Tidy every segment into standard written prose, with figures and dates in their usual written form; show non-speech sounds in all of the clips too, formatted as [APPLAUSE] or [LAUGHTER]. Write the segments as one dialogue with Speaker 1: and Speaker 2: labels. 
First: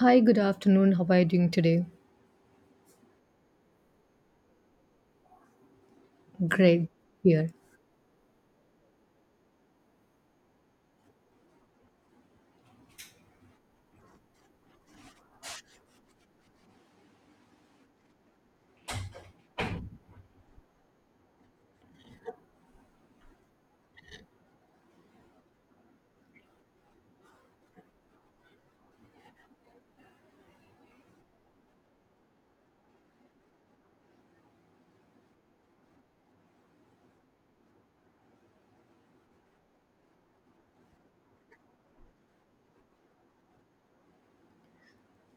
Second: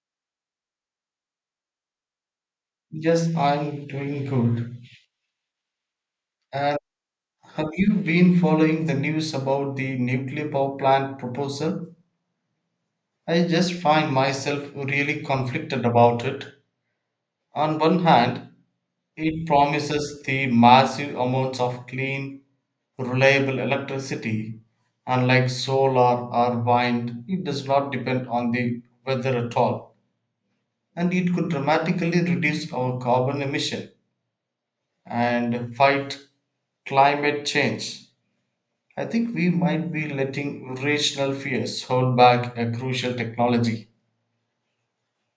Speaker 1: Hi, good afternoon. How are you doing today?
Speaker 2: Yes, I'm doing good. And
Speaker 1: Great. Here.
Speaker 2: have you been following the news about the nuclear power plant proposal? I just find myself really conflicted about it. On one hand, it promises the massive amounts of clean, reliable electricity. Unlike solar or wind, it does not depend on the weather at all. And it could dramatically reduce our carbon emission and fight climate change. I think we might be letting rational fears hold back a crucial technology.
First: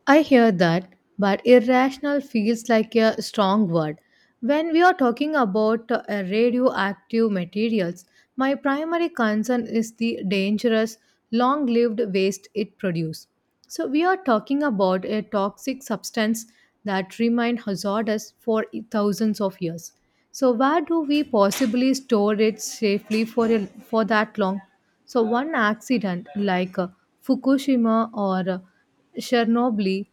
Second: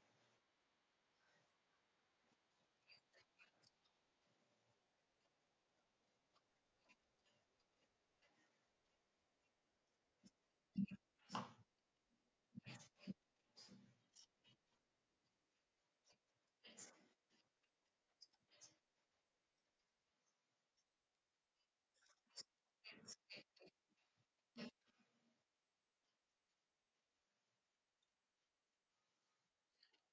Speaker 1: I hear that, but irrational feels like a strong word. When we are talking about radioactive materials, my primary concern is the dangerous, long lived waste it produces. So, we are talking about a toxic substance that remains hazardous for thousands of years. So, where do we possibly store it safely for that long? So, one accident like Fukushima or Chernobyl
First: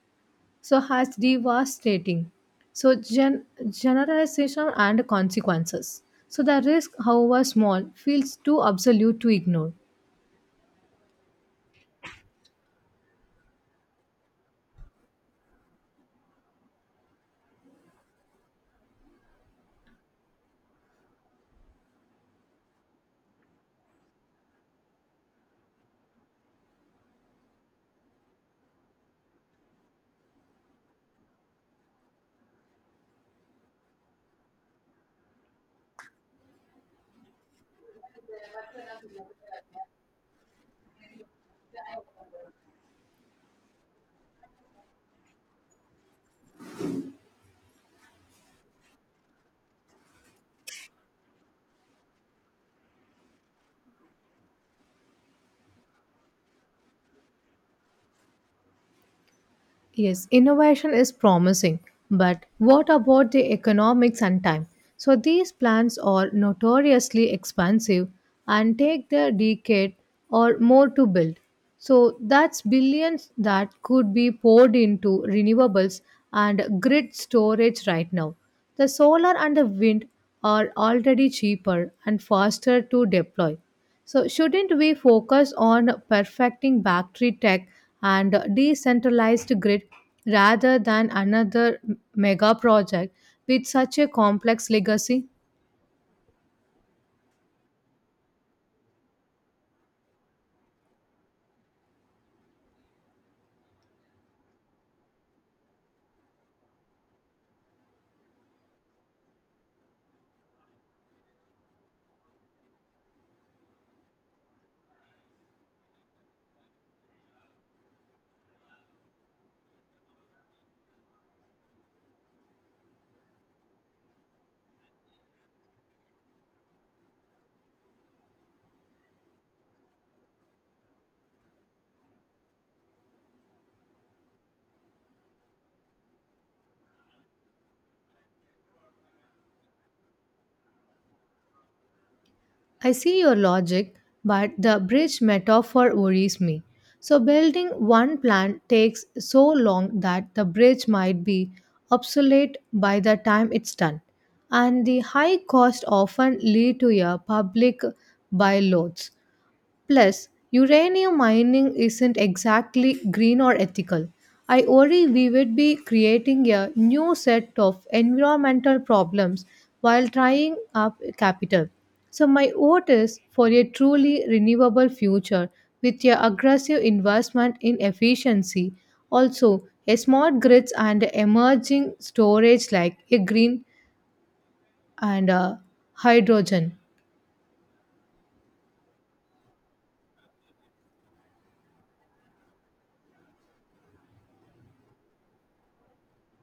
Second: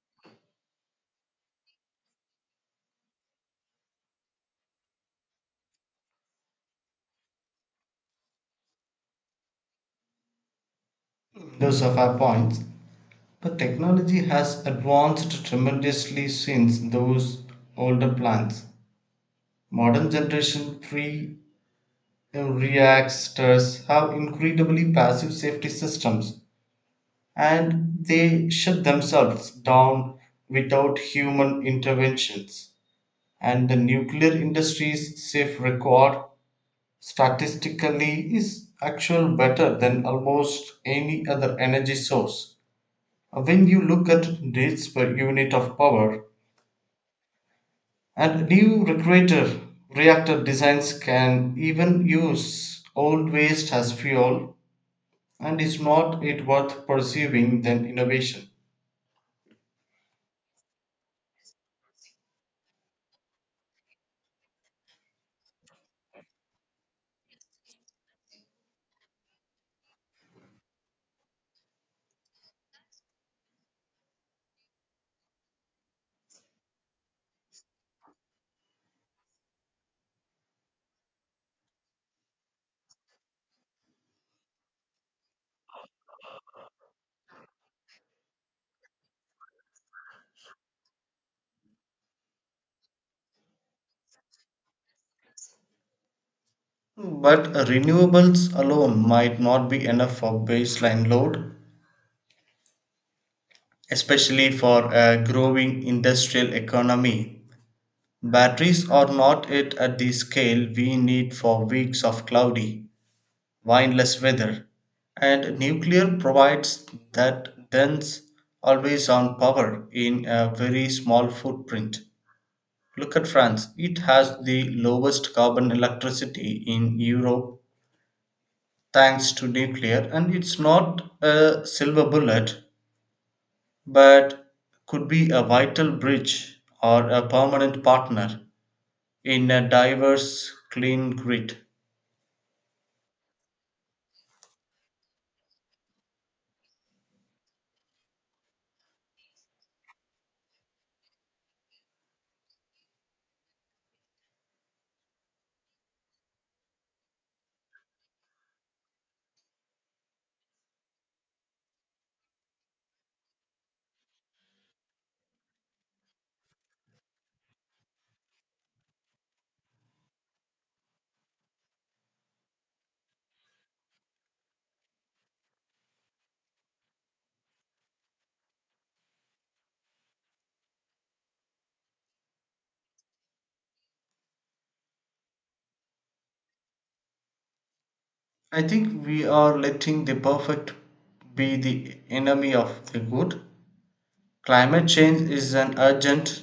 Speaker 1: so has devastating so generalization and consequences. So the risk, however small, feels too absolute to ignore.
Speaker 2: Those are fair points. But technology has advanced tremendously since those older plans. Modern generation pre reactors have incredibly passive safety systems, and they shut themselves down without human interventions. And the nuclear industry's safe record statistically is actually better than almost any other energy source when you look at needs per unit of power, and new reactor designs can even use old waste as fuel. And is not it worth pursuing than innovation?
Speaker 1: Yes, innovation is promising, but what about the economics and time? So these plans are notoriously expensive and take the decade or more to build. So that's billions that could be poured into renewables and grid storage right now. The solar and the wind are already cheaper and faster to deploy. So, shouldn't we focus on perfecting battery tech and decentralized grid rather than another mega project with such a complex legacy?
Speaker 2: But renewables alone might not be enough for baseline load, especially for a growing industrial economy. Batteries are not yet at the scale we need for weeks of cloudy, windless weather, and nuclear provides that dense, always on power in a very small footprint. Look at France, it has the lowest carbon electricity in Europe thanks to nuclear, and it's not a silver bullet, but could be a vital bridge or a permanent partner in a diverse, clean grid.
Speaker 1: I see your logic, but the bridge metaphor worries me. So, building one plant takes so long that the bridge might be obsolete by the time it's done. And the high cost often lead to a public buyloads. Plus, uranium mining isn't exactly green or ethical. I worry we would be creating a new set of environmental problems while tying up capital. So, my vote is for a truly renewable future with your aggressive investment in efficiency. Also, a smart grids and emerging storage like a green and hydrogen.
Speaker 2: I think we are letting the perfect be the enemy of the good. Climate change is an urgent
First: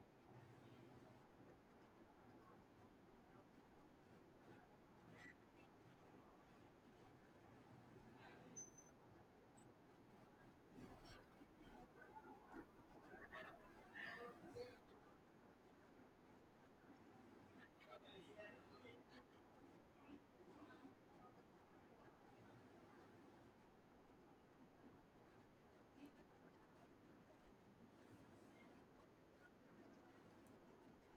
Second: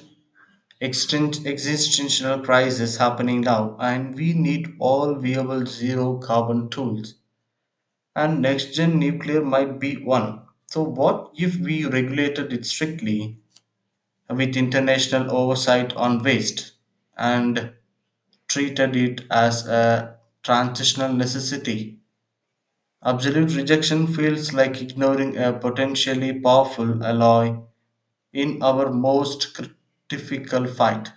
Speaker 2: existential crisis happening now, and we need all viable zero carbon tools. And next gen nuclear might be one. So, what if we regulated it strictly with international oversight on waste and treated it as a transitional necessity? Absolute rejection feels like ignoring a potentially powerful ally in our most critical fight.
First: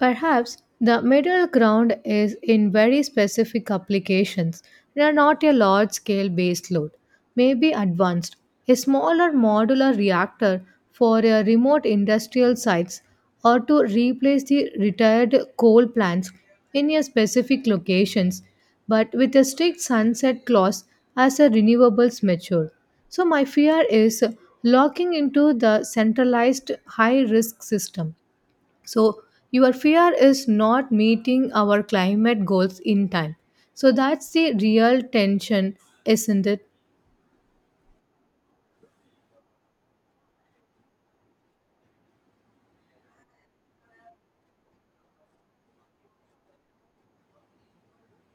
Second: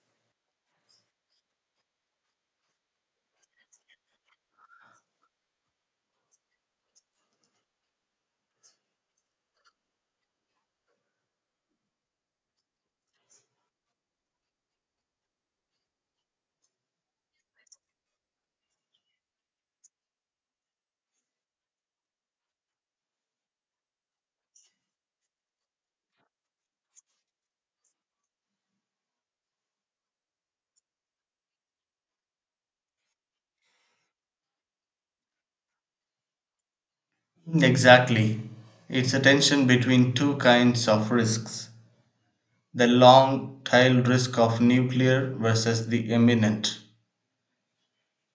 Speaker 1: Perhaps the middle ground is in very specific applications that are not a large scale baseload, maybe advanced. A smaller modular reactor for a remote industrial sites or to replace the retired coal plants in a specific locations but with a strict sunset clause as the renewables mature. So my fear is locking into the centralized high risk system, so your fear is not meeting our climate goals in time. So, that's the real tension, isn't it?
Speaker 2: Exactly. It's a tension between two kinds of risks, the long tail risk of nuclear versus the imminent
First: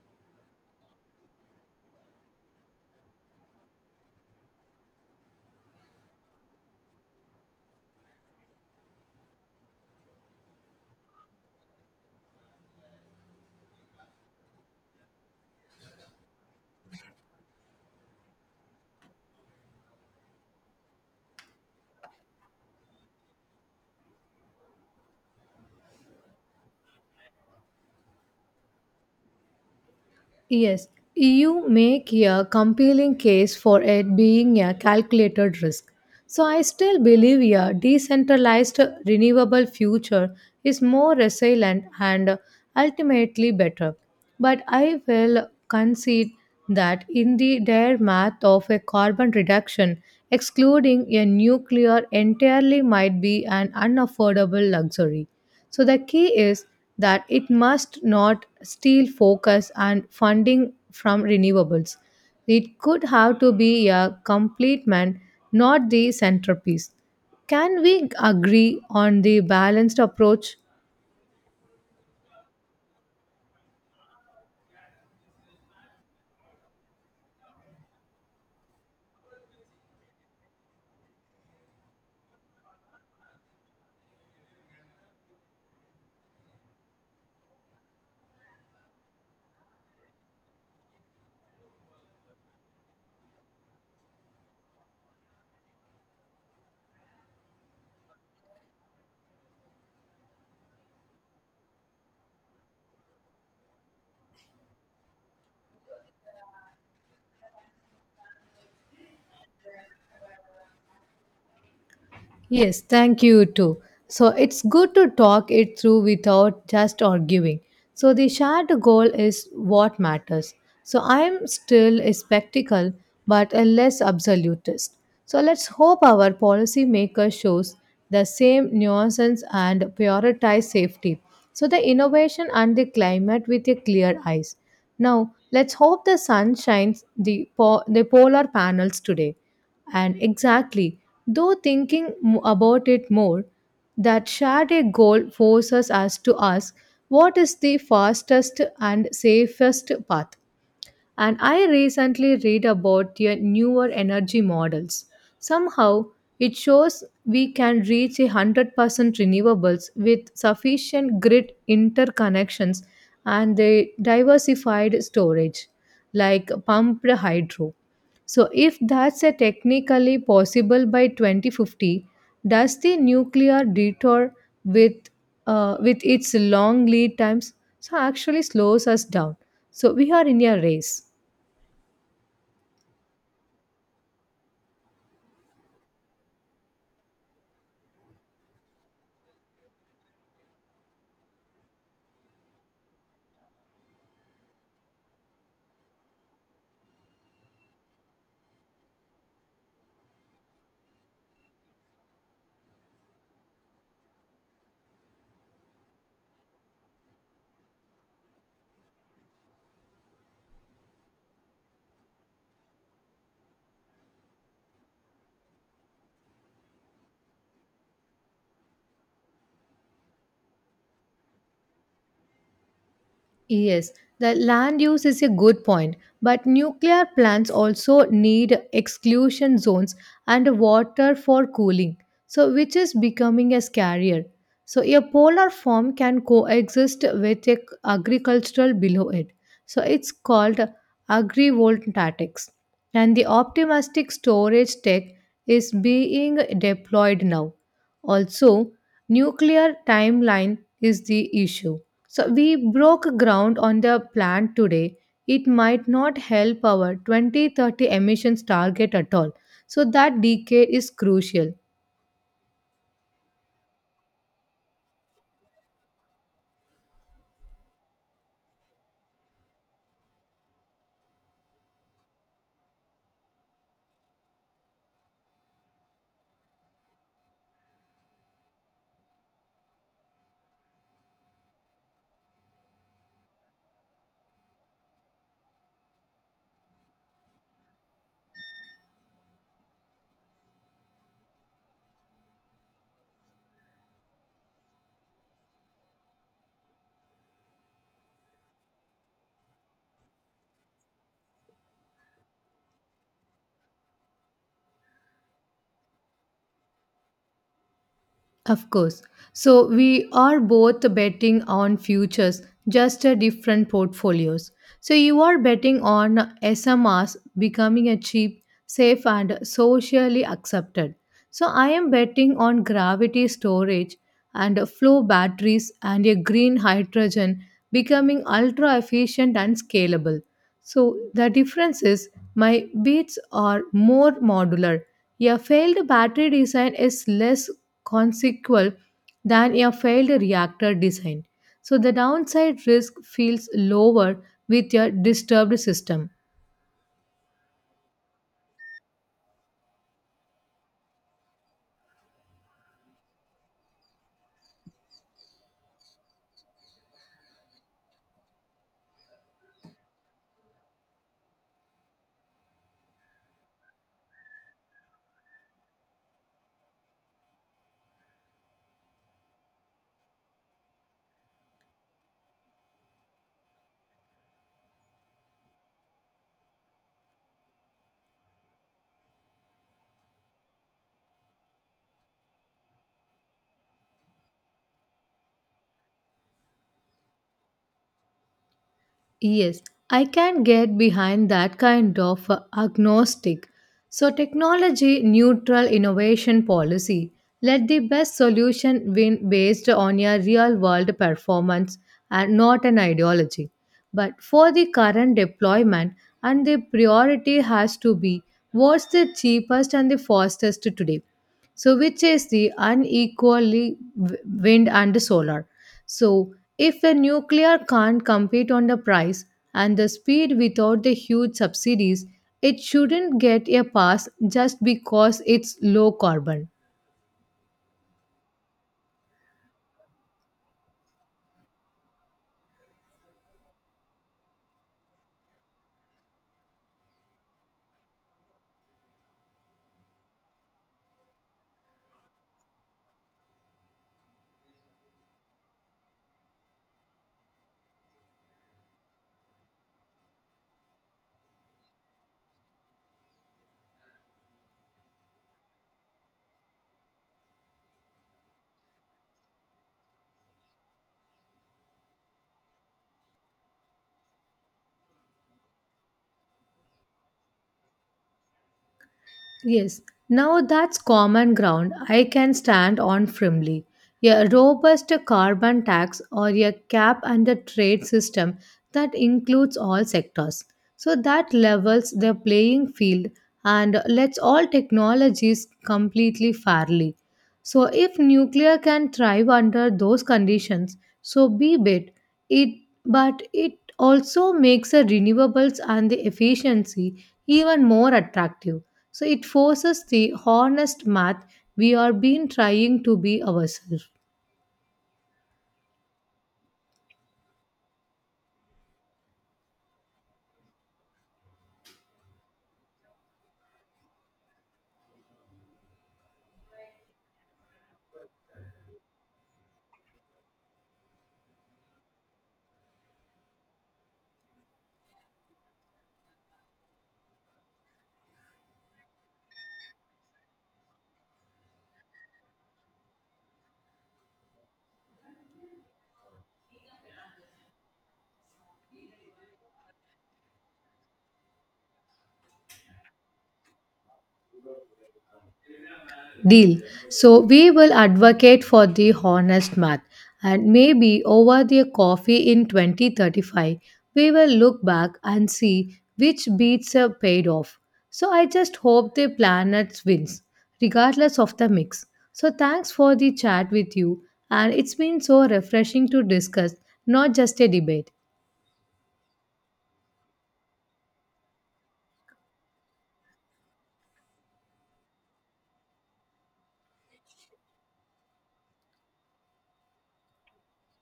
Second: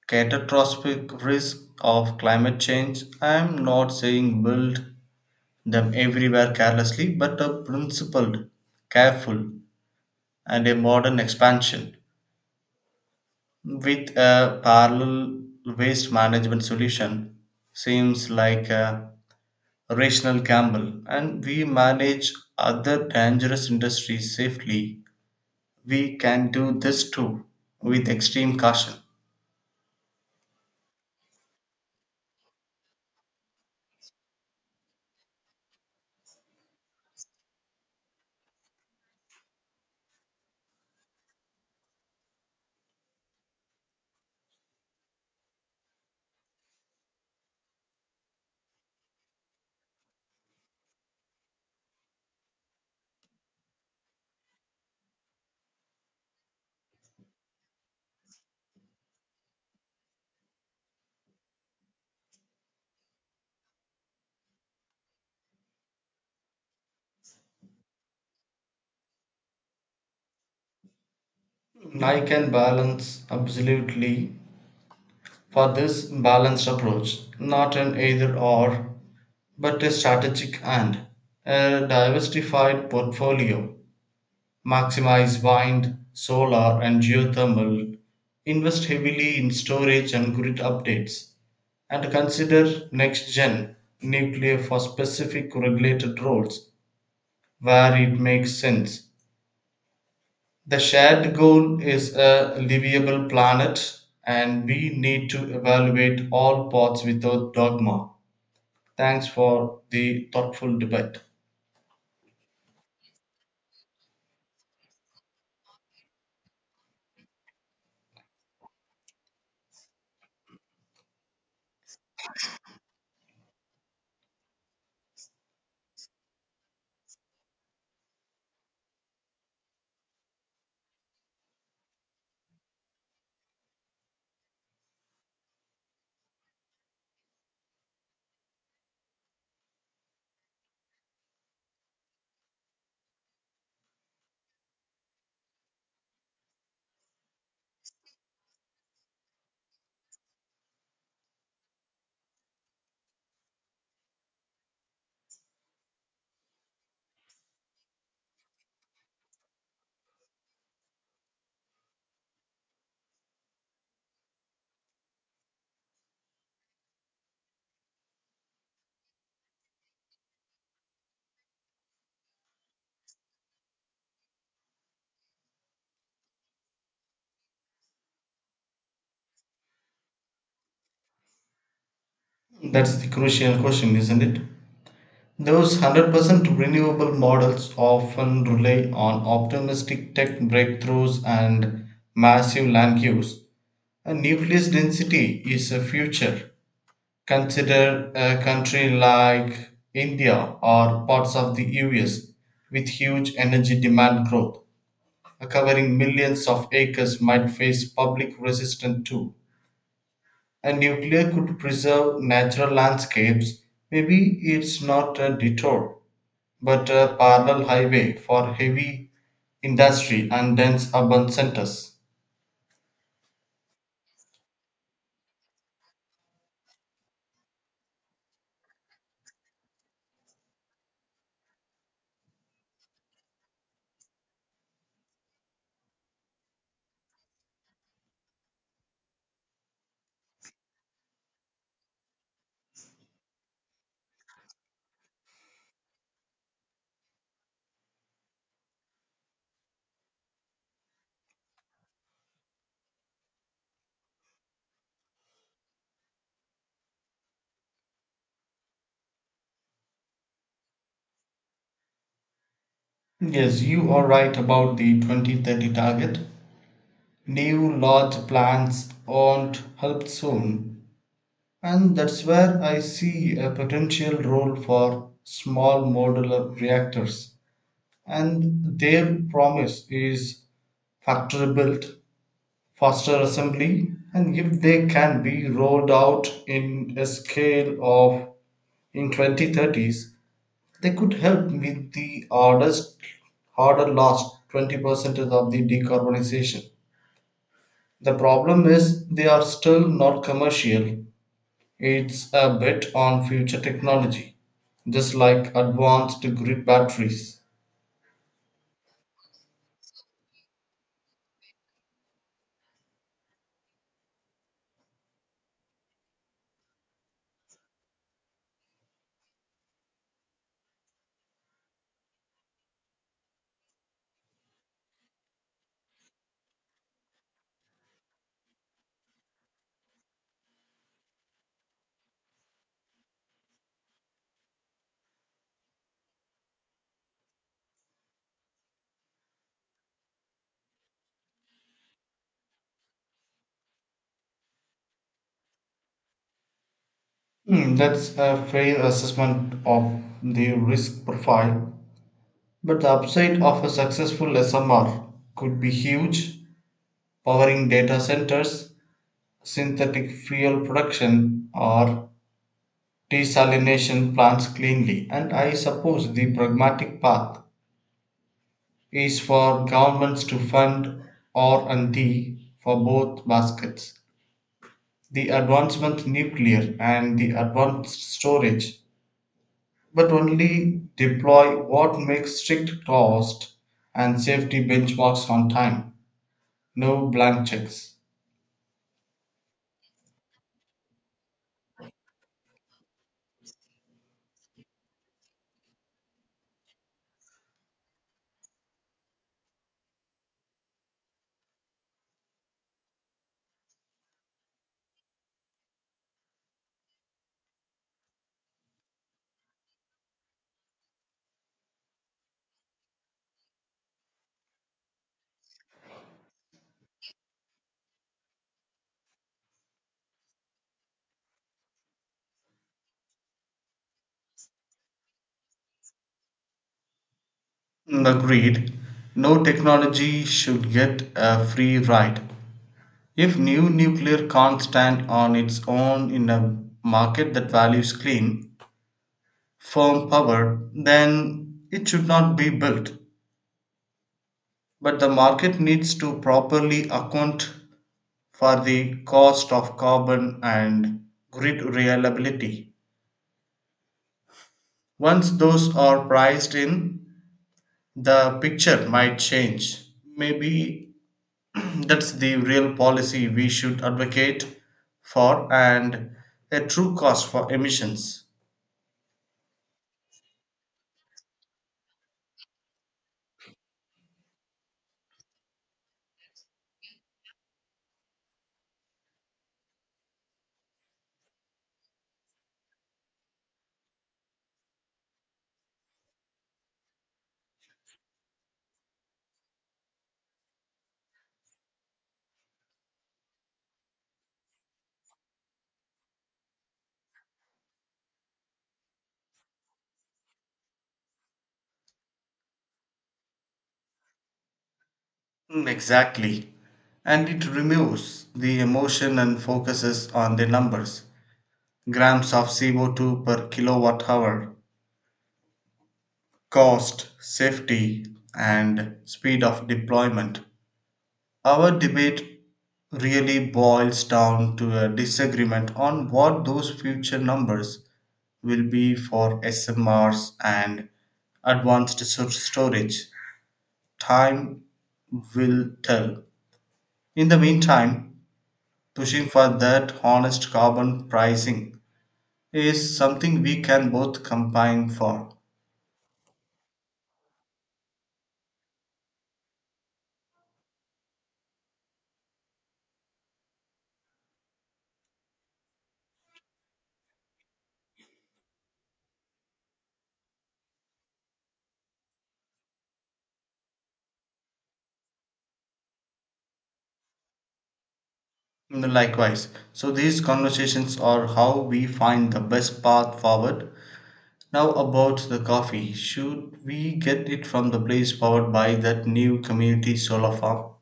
Speaker 2: catastrophic risk of climate change. I'm not saying build them everywhere carelessly, but a principled, careful, and a modern expansion with a parallel waste management solution seems like a rational gamble. And we manage other dangerous industries safely, we can do this too, with extreme caution.
Speaker 1: Yes, you make a compelling case for it being a calculated risk. So I still believe a decentralized renewable future is more resilient and ultimately better. But I will concede that in the dire math of a carbon reduction, excluding a nuclear entirely might be an unaffordable luxury. So the key is that it must not steal focus and funding from renewables. It could have to be a complement, not the centerpiece. Can we agree on the balanced approach?
Speaker 2: I can balance absolutely for this balanced approach, not an either or, but a strategic and a diversified portfolio. Maximize wind, solar, and geothermal, invest heavily in storage and grid updates, and consider next gen nuclear for specific regulated roles where it makes sense. The shared goal is a livable planet, and we need to evaluate all paths without dogma. Thanks for the thoughtful debate.
Speaker 1: Yes, thank you too. So it's good to talk it through without just arguing. So the shared goal is what matters. So I'm still a spectacle, but a less absolutist. So let's hope our policymaker shows the same nuances and prioritize safety. So the innovation and the climate with a clear eyes. Now let's hope the sun shines the, the polar panels today. And exactly, though thinking about it more, that shared a goal forces us to ask what is the fastest and safest path. And I recently read about the newer energy models. Somehow, it shows we can reach a 100% renewables with sufficient grid interconnections and the diversified storage, like pumped hydro, so if that's a technically possible by 2050, does the nuclear detour with with its long lead times so actually slows us down? So we are in a race.
Speaker 2: That's the crucial question, isn't it? Those 100% renewable models often rely on optimistic tech breakthroughs and massive land use. A nucleus density is a future. Consider a country like India or parts of the US with huge energy demand growth. Covering millions of acres might face public resistance too. A nuclear could preserve natural landscapes. Maybe it's not a detour but a parallel highway for heavy industry and dense urban centers.
Speaker 1: Yes, the land use is a good point, but nuclear plants also need exclusion zones and water for cooling, so which is becoming a scarier. So a polar form can coexist with a agricultural below it. So it's called agrivoltaics. And the optimistic storage tech is being deployed now. Also, nuclear timeline is the issue so we broke ground on the plant today. It might not help our 2030 emissions target at all. So that decay is crucial.
Speaker 2: Yes, you are right about the 2030 target. New large plants won't help soon, and that's where I see a potential role for small modular reactors. And their promise is factory built, faster assembly, and if they can be rolled out in a scale of in 2030s, they could help with the harder last 20% of the decarbonization. The problem is they are still not commercial. It's a bet on future technology, just like advanced grid batteries.
Speaker 1: Of course. So we are both betting on futures, just different portfolios. So you are betting on SMRs becoming a cheap, safe, and socially accepted. So I am betting on gravity storage and flow batteries and a green hydrogen becoming ultra efficient and scalable. So the difference is my bits are more modular. A failed battery design is less consequential than a failed reactor design. So the downside risk feels lower with a disturbed system.
Speaker 2: Hmm, that's a fair assessment of the risk profile, but the upside of a successful SMR could be huge, powering data centers, synthetic fuel production, or desalination plants cleanly. And I suppose the pragmatic path is for governments to fund R and D for both baskets, the advancement nuclear and the advanced storage, but only deploy what makes strict cost and safety benchmarks on time, no blank checks.
Speaker 1: Yes, I can get behind that kind of agnostic. So, technology neutral innovation policy. Let the best solution win based on your real world performance and not an ideology. But for the current deployment, and the priority has to be what's the cheapest and the fastest today, so which is the unequally wind and solar, so if the nuclear can't compete on the price and the speed without the huge subsidies, it shouldn't get a pass just because it's low carbon.
Speaker 2: Mm, agreed. No technology should get a free ride. If new nuclear can't stand on its own in a market that values clean, firm power, then it should not be built. But the market needs to properly account for the cost of carbon and grid reliability. Once those are priced in, the picture might change. Maybe [CLEARS THROAT] that's the real policy we should advocate for, and a true cost for emissions.
Speaker 1: Yes, now that's common ground I can stand on firmly. A robust carbon tax or a cap and a trade system that includes all sectors. So that levels the playing field and lets all technologies completely fairly. So, if nuclear can thrive under those conditions, so be it. It but it also makes the renewables and the efficiency even more attractive. So it forces the honest math we are being trying to be ourselves.
Speaker 2: Mm, exactly. And it removes the emotion and focuses on the numbers, grams of CO2 per kilowatt hour, cost, safety, and speed of deployment. Our debate really boils down to a disagreement on what those future numbers will be for SMRs and advanced storage. Time will tell. In the meantime, pushing for that honest carbon pricing is something we can both combine for.
Speaker 1: Deal. So we will advocate for the honest math and maybe over the coffee in 2035 we will look back and see which beats are paid off. So I just hope the planet wins regardless of the mix. So thanks for the chat with you and it's been so refreshing to discuss not just a debate.
Speaker 2: Mm, likewise, so these conversations are how we find the best path forward. Now, about the coffee, should we get it from the place powered by that new community solar farm?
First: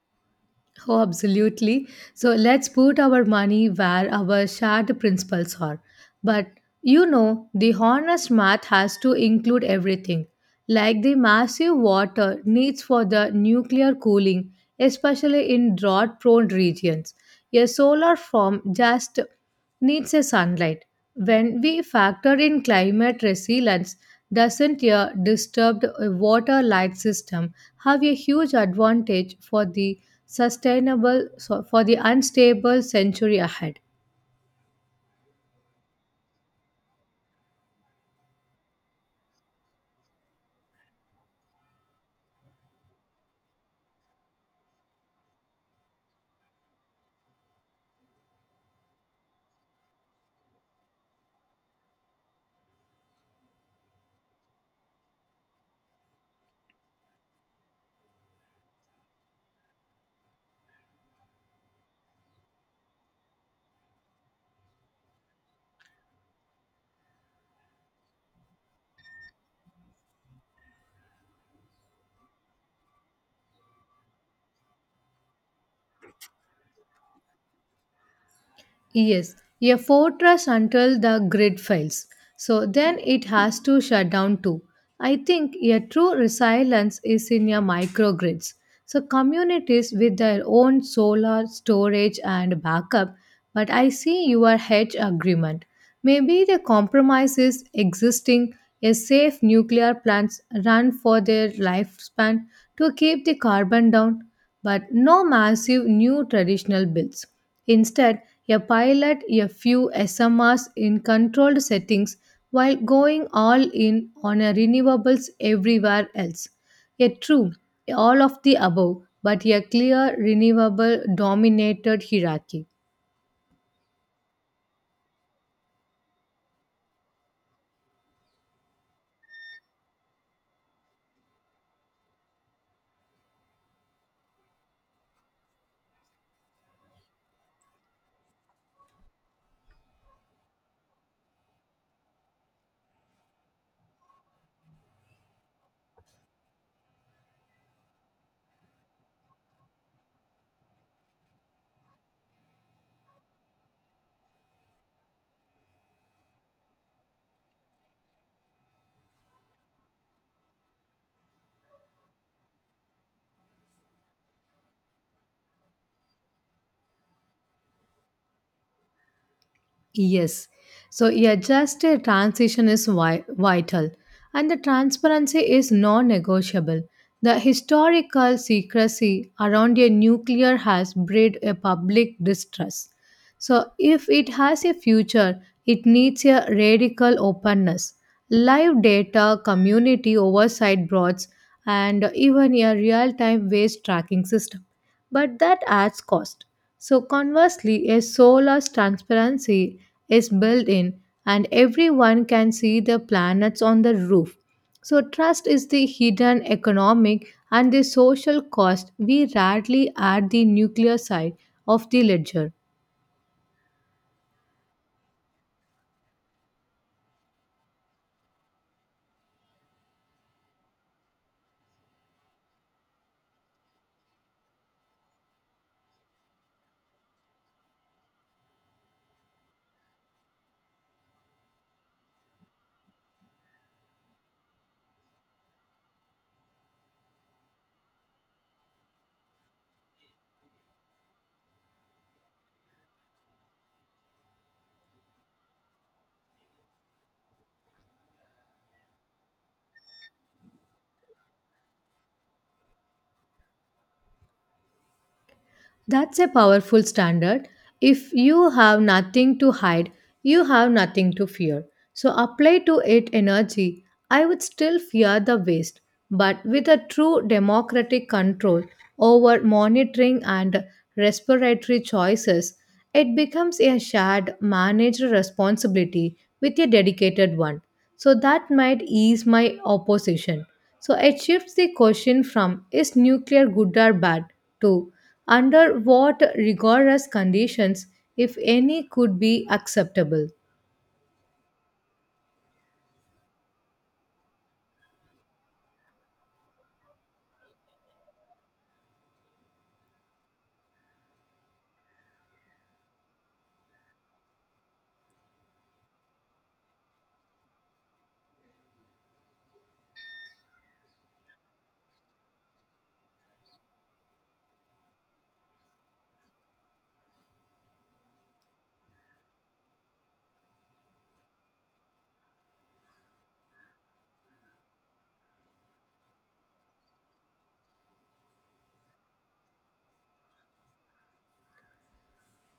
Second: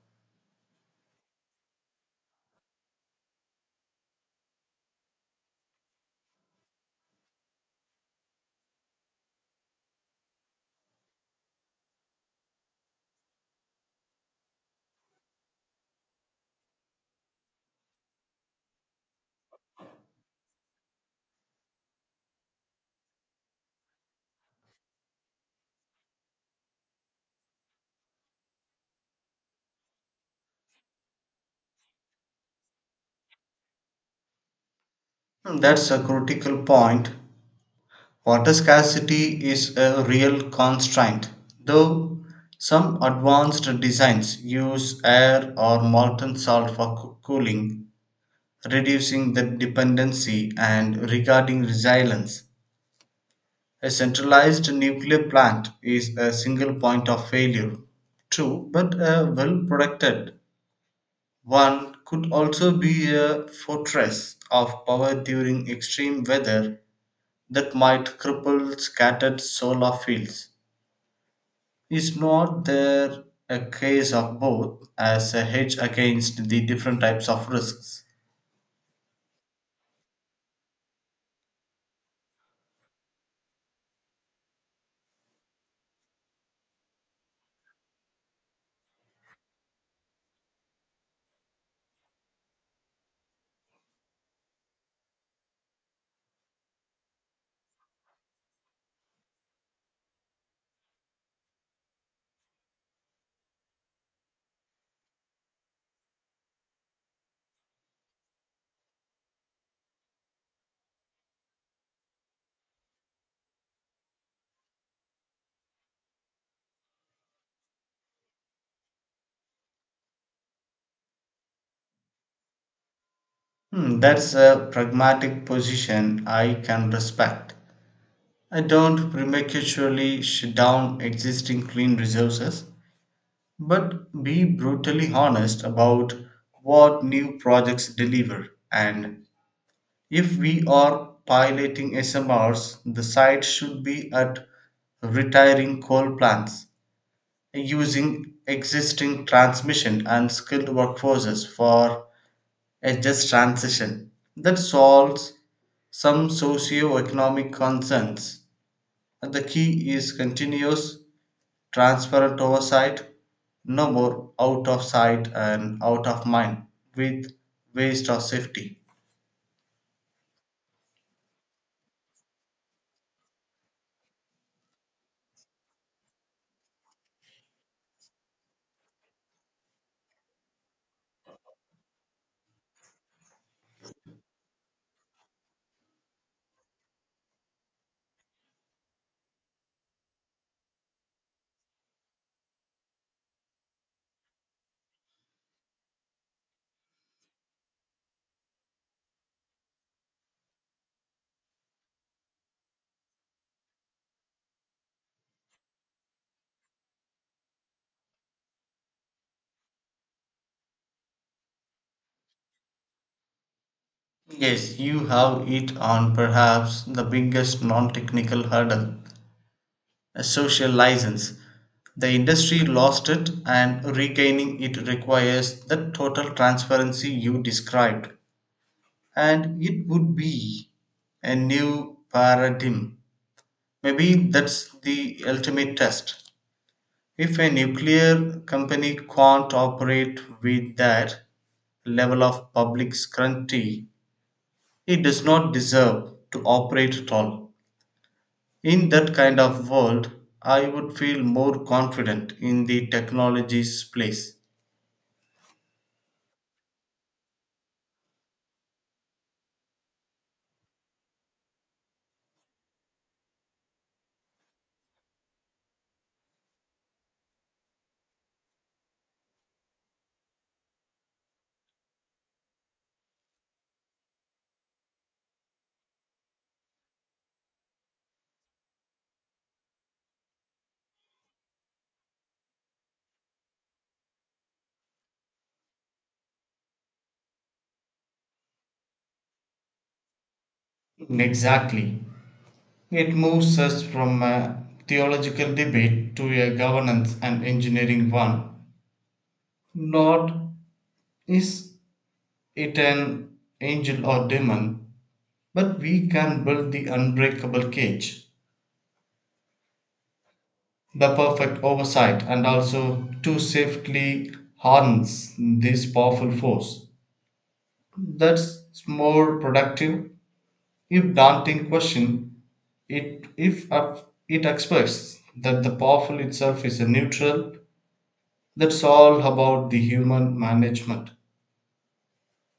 Speaker 1: Oh, absolutely. So let's put our money where our shared principles are. But the honest math has to include everything, like the massive water needs for the nuclear cooling, especially in drought prone regions. A solar farm just needs a sunlight. When we factor in climate resilience, doesn't a disturbed water light system have a huge advantage for the sustainable so for the unstable century ahead?
Speaker 2: Mm, that's a critical point. Water scarcity is a real constraint, though some advanced designs use air or molten salt for cooling, reducing the dependency. And regarding resilience, a centralized nuclear plant is a single point of failure. True, but a well protected one could also be a fortress of power during extreme weather that might cripple scattered solar fields. Is not there a case of both as a hedge against the different types of risks?
Speaker 1: Yes, a fortress until the grid fails. So then it has to shut down too. I think a true resilience is in your microgrids. So communities with their own solar storage and backup. But I see your hedge agreement. Maybe the compromise is existing a safe nuclear plants run for their lifespan to keep the carbon down but no massive new traditional builds. Instead, a pilot a few SMRs in controlled settings while going all in on a renewables everywhere else. Yet true, all of the above, but a clear renewable dominated hierarchy.
Speaker 2: Hmm, that's a pragmatic position I can respect. I don't prematurely shut down existing clean resources, but be brutally honest about what new projects deliver. And if we are piloting SMRs, the site should be at retiring coal plants, using existing transmission and skilled workforces for a just transition that solves some socio-economic concerns. And the key is continuous, transparent oversight, no more out of sight and out of mind with waste or safety.
Speaker 1: Yes. So, yeah, just a transition is vital, and the transparency is non negotiable. The historical secrecy around a nuclear has bred a public distrust. So, if it has a future, it needs a radical openness, live data, community oversight boards, and even a real time waste tracking system. But that adds cost. So, conversely, a solar's transparency is built in and everyone can see the planets on the roof. So, trust is the hidden economic and the social cost we rarely add the nuclear side of the ledger.
Speaker 2: Yes, you have hit on perhaps the biggest non-technical hurdle, a social license. The industry lost it, and regaining it requires the total transparency you described. And it would be a new paradigm. Maybe that's the ultimate test. If a nuclear company can't operate with that level of public scrutiny, it does not deserve to operate at all. In that kind of world, I would feel more confident in the technology's place.
Speaker 1: That's a powerful standard. If you have nothing to hide, you have nothing to fear. So apply to it energy. I would still fear the waste, but with a true democratic control over monitoring and respiratory choices, it becomes a shared manager responsibility with a dedicated one. So that might ease my opposition. So it shifts the question from is nuclear good or bad to under what rigorous conditions, if any, could be acceptable?
Speaker 2: Exactly. It moves us from a theological debate to a governance and engineering one. Not is it an angel or demon, but we can build the unbreakable cage, the perfect oversight, and also to safely harness this powerful force. That's more productive, if daunting question. It if up- it expresses that the powerful itself is a neutral. That's all about the human management.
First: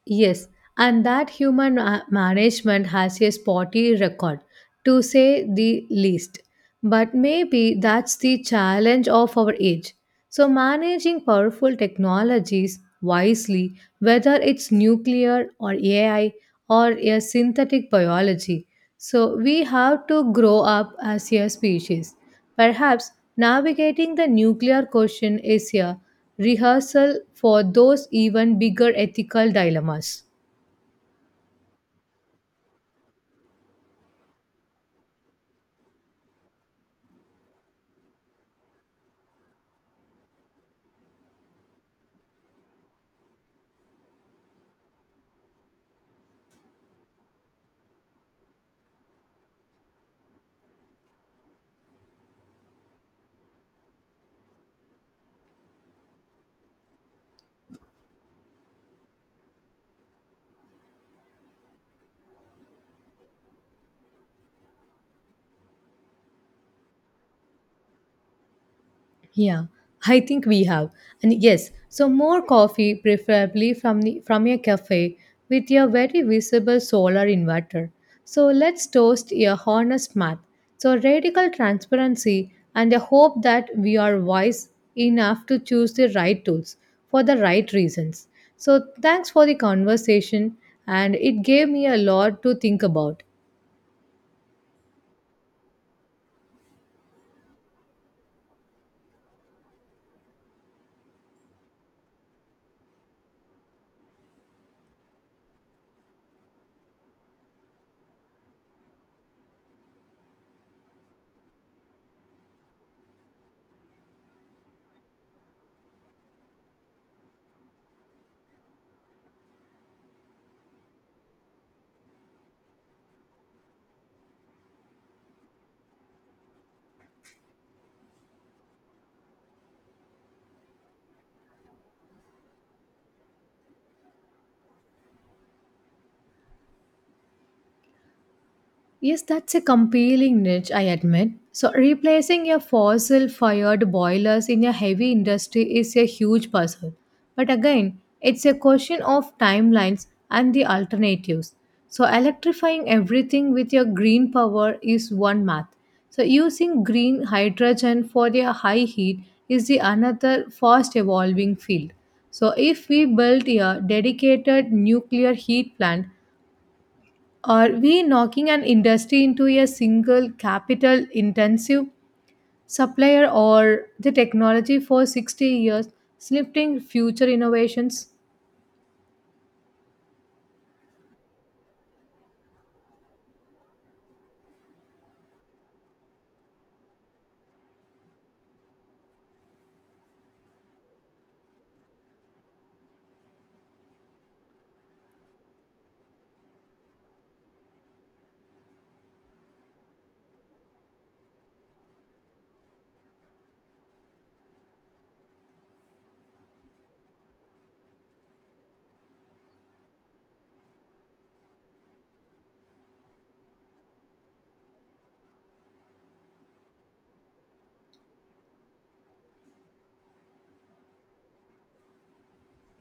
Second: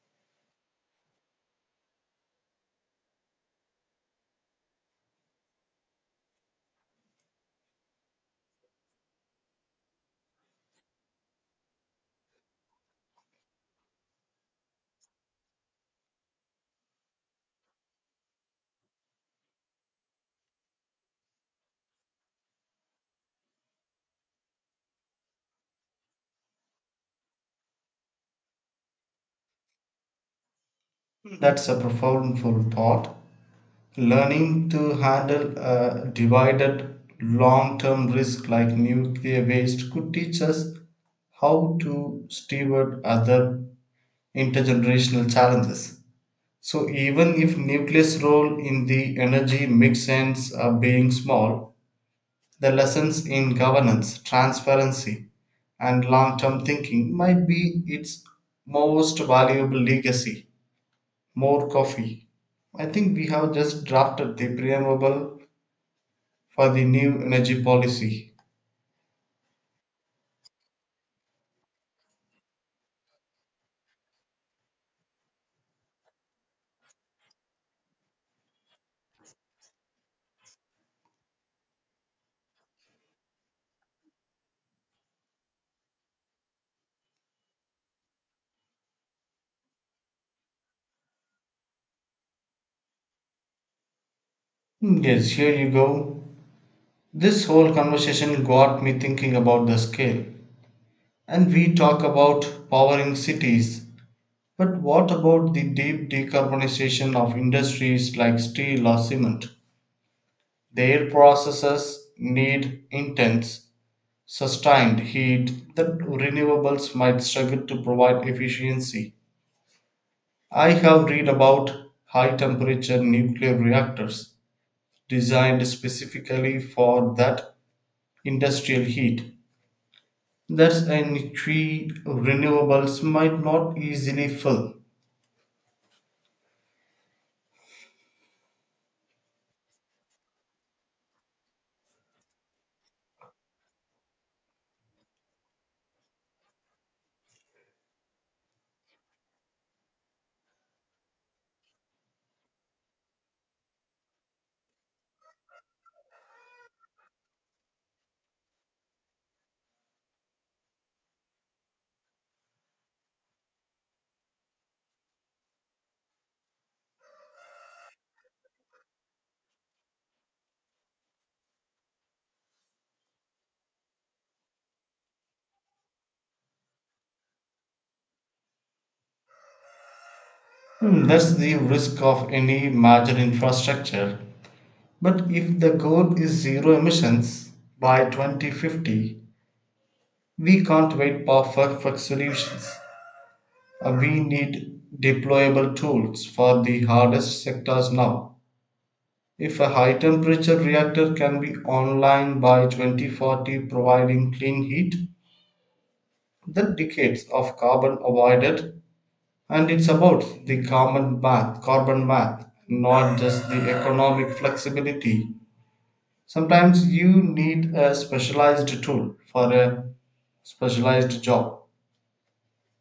Speaker 1: Yes, and that human management has a spotty record, to say the least. But maybe that's the challenge of our age. So, managing powerful technologies wisely, whether it's nuclear or AI or a synthetic biology. So, we have to grow up as a species. Perhaps navigating the nuclear question is a rehearsal for those even bigger ethical dilemmas.
Speaker 2: That's a profound full thought. Learning to handle a divided long term risk like nuclear waste could teach us how to steward other intergenerational challenges. So, even if nuclear's role in the energy mix ends up being small, the lessons in governance, transparency, and long term thinking might be its most valuable legacy. More coffee. I think we have just drafted the preamble for the new energy policy.
Speaker 1: Yeah, I think we have. And yes, so more coffee, preferably from the, from a cafe with a very visible solar inverter. So let's toast a honest math. So radical transparency and a hope that we are wise enough to choose the right tools for the right reasons. So thanks for the conversation and it gave me a lot to think about.
Speaker 2: Hmm, yes, here you go. This whole conversation got me thinking about the scale. And we talk about powering cities, but what about the deep decarbonization of industries like steel or cement? Their processes need intense, sustained heat that renewables might struggle to provide efficiency. I have read about high temperature nuclear reactors designed specifically for that industrial heat. That's a niche renewables might not easily fill.
Speaker 1: Yes, that's a compelling niche, I admit. So, replacing your fossil fired boilers in a heavy industry is a huge puzzle. But again, it's a question of timelines and the alternatives. So, electrifying everything with your green power is one math. So, using green hydrogen for their high heat is the another fast evolving field. So, if we build a dedicated nuclear heat plant, are we knocking an industry into a single capital intensive supplier or the technology for 60 years, slipping future innovations?
Speaker 2: Hmm, that's the risk of any major infrastructure. But if the goal is zero emissions by 2050, we can't wait for perfect solutions. We need deployable tools for the hardest sectors now. If a high temperature reactor can be online by 2040 providing clean heat, then decades of carbon avoided, and it's about the carbon math, not just the economic flexibility. Sometimes you need a specialized tool for a specialized job.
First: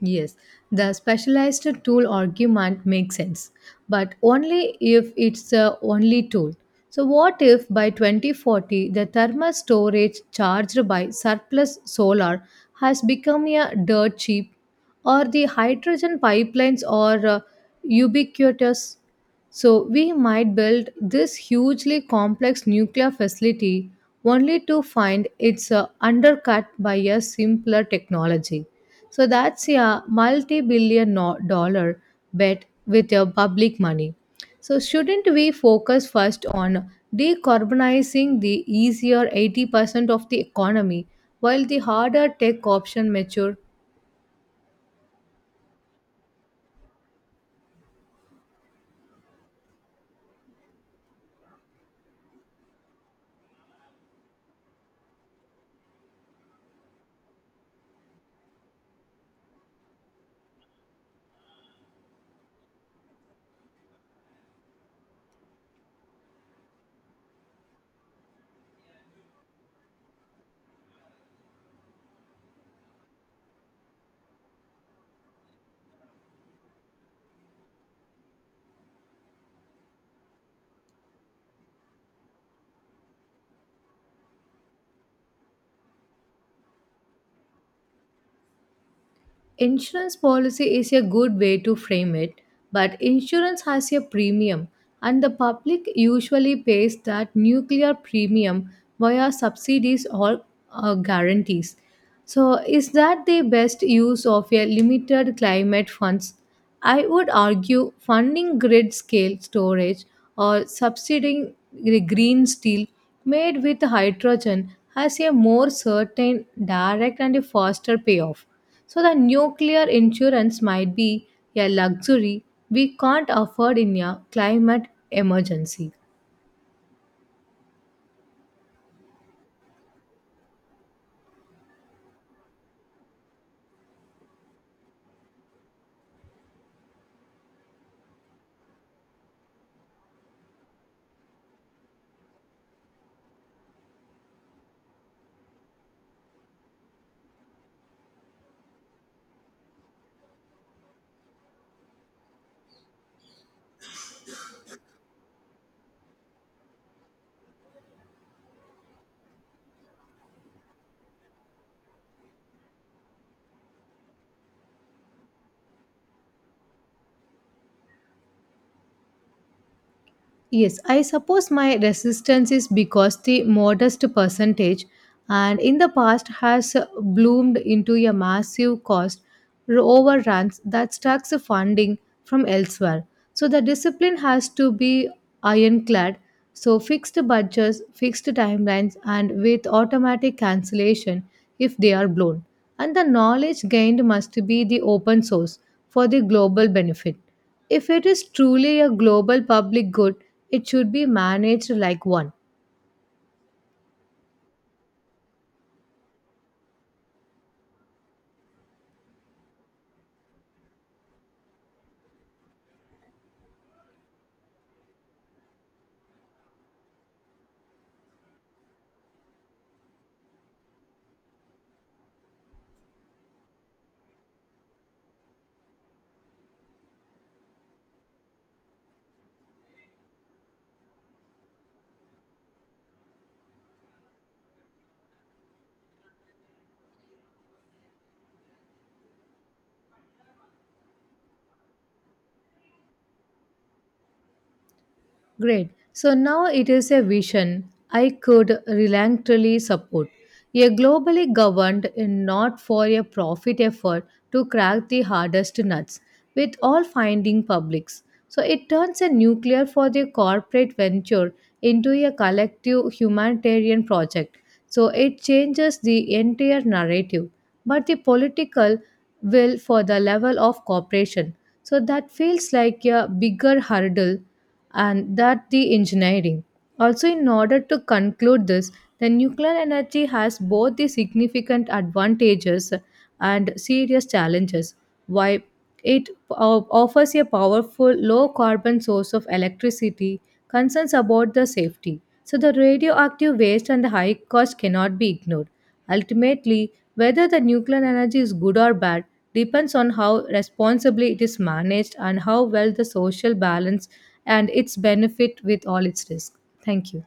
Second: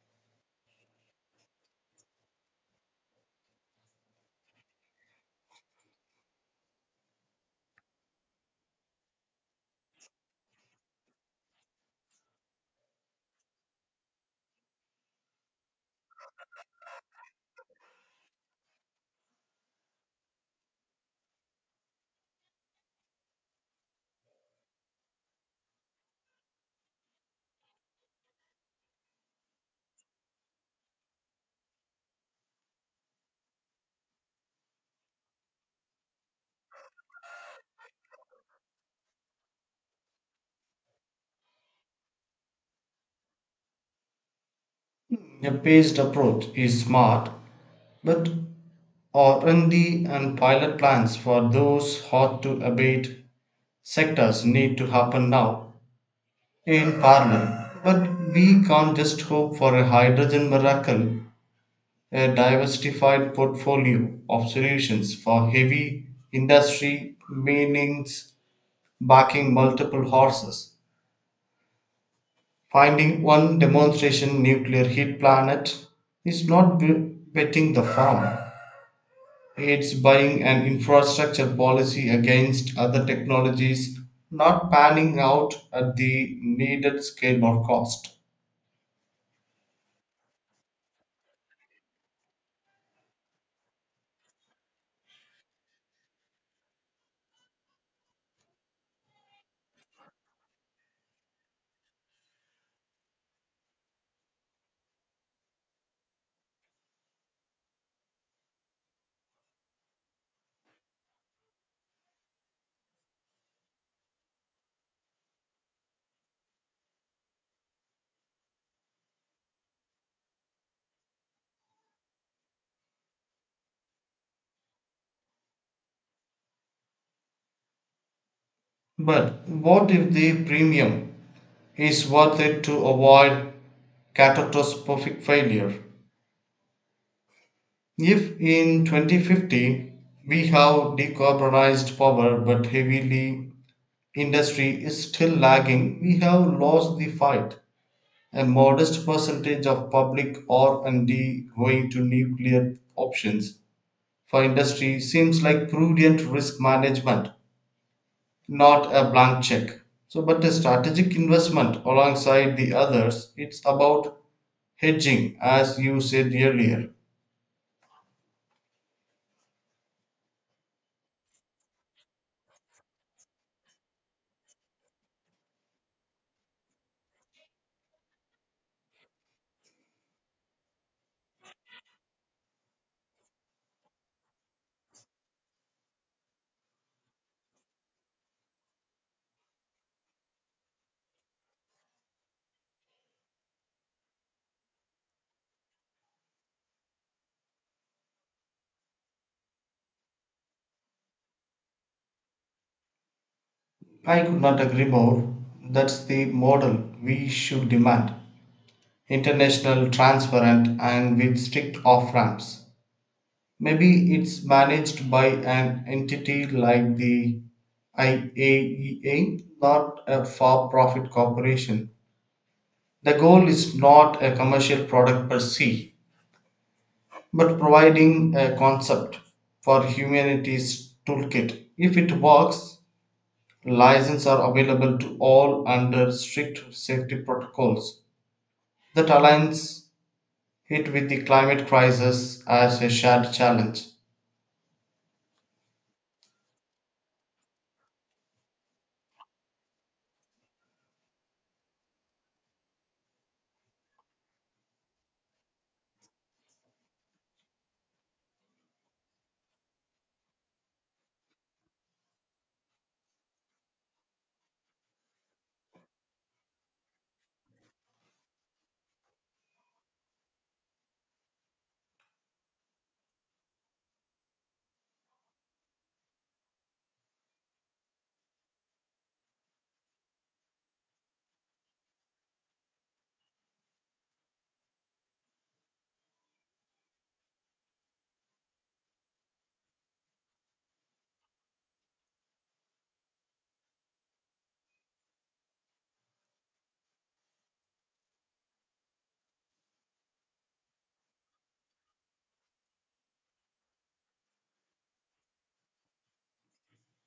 Speaker 1: Yes, the specialized tool argument makes sense, but only if it's the only tool. So, what if by 2040 the thermal storage charged by surplus solar has become a dirt cheap, or the hydrogen pipelines are ubiquitous? So we might build this hugely complex nuclear facility only to find it's undercut by a simpler technology. So that's a multi billion dollar bet with your public money. So shouldn't we focus first on decarbonizing the easier 80% of the economy while the harder tech option mature?
Speaker 2: A phased approach is smart, but R&D and D and pilot plans for those hard to abate sectors need to happen now in parallel. But we can't just hope for a hydrogen miracle. A diversified portfolio of solutions for heavy industry means backing multiple horses. Finding one demonstration nuclear heat planet is not b- betting the farm. It's buying an infrastructure policy against other technologies not panning out at the needed scale or cost.
Speaker 1: Insurance policy is a good way to frame it, but insurance has a premium, and the public usually pays that nuclear premium via subsidies or guarantees. So, is that the best use of a limited climate funds? I would argue funding grid scale storage or subsidizing the green steel made with hydrogen has a more certain, direct, and a faster payoff. So, the nuclear insurance might be a luxury we can't afford in a climate emergency.
Speaker 2: But what if the premium is worth it to avoid catastrophic failure? If in 2050 we have decarbonized power but heavily industry is still lagging, we have lost the fight. A modest percentage of public R&D going to nuclear options for industry seems like prudent risk management, not a blank check. So, but a strategic investment alongside the others, it's about hedging, as you said earlier.
Speaker 1: Yes, I suppose my resistance is because the modest percentage and in the past has bloomed into a massive cost overruns that stacks the funding from elsewhere. So the discipline has to be ironclad. So fixed budgets, fixed timelines, and with automatic cancellation if they are blown. And the knowledge gained must be the open source for the global benefit. If it is truly a global public good, it should be managed like one.
Speaker 2: I could not agree more. That's the model we should demand, international, transparent, and with strict off ramps. Maybe it's managed by an entity like the IAEA, not a for profit corporation. The goal is not a commercial product per se, but providing a concept for humanity's toolkit. If it works, licenses are available to all under strict safety protocols that aligns it with the climate crisis as a shared challenge.
Speaker 1: Great. So now it is a vision I could reluctantly support. A globally governed and not for a profit effort to crack the hardest nuts with all finding publics. So it turns a nuclear for the corporate venture into a collective humanitarian project. So it changes the entire narrative. But the political will for the level of cooperation. So that feels like a bigger hurdle and that the engineering. Also, in order to conclude this, the nuclear energy has both the significant advantages and serious challenges. While it offers a powerful low carbon source of electricity, concerns about the safety. So, the radioactive waste and the high cost cannot be ignored. Ultimately, whether the nuclear energy is good or bad depends on how responsibly it is managed and how well the social balance and its benefit with all its risk. Thank you.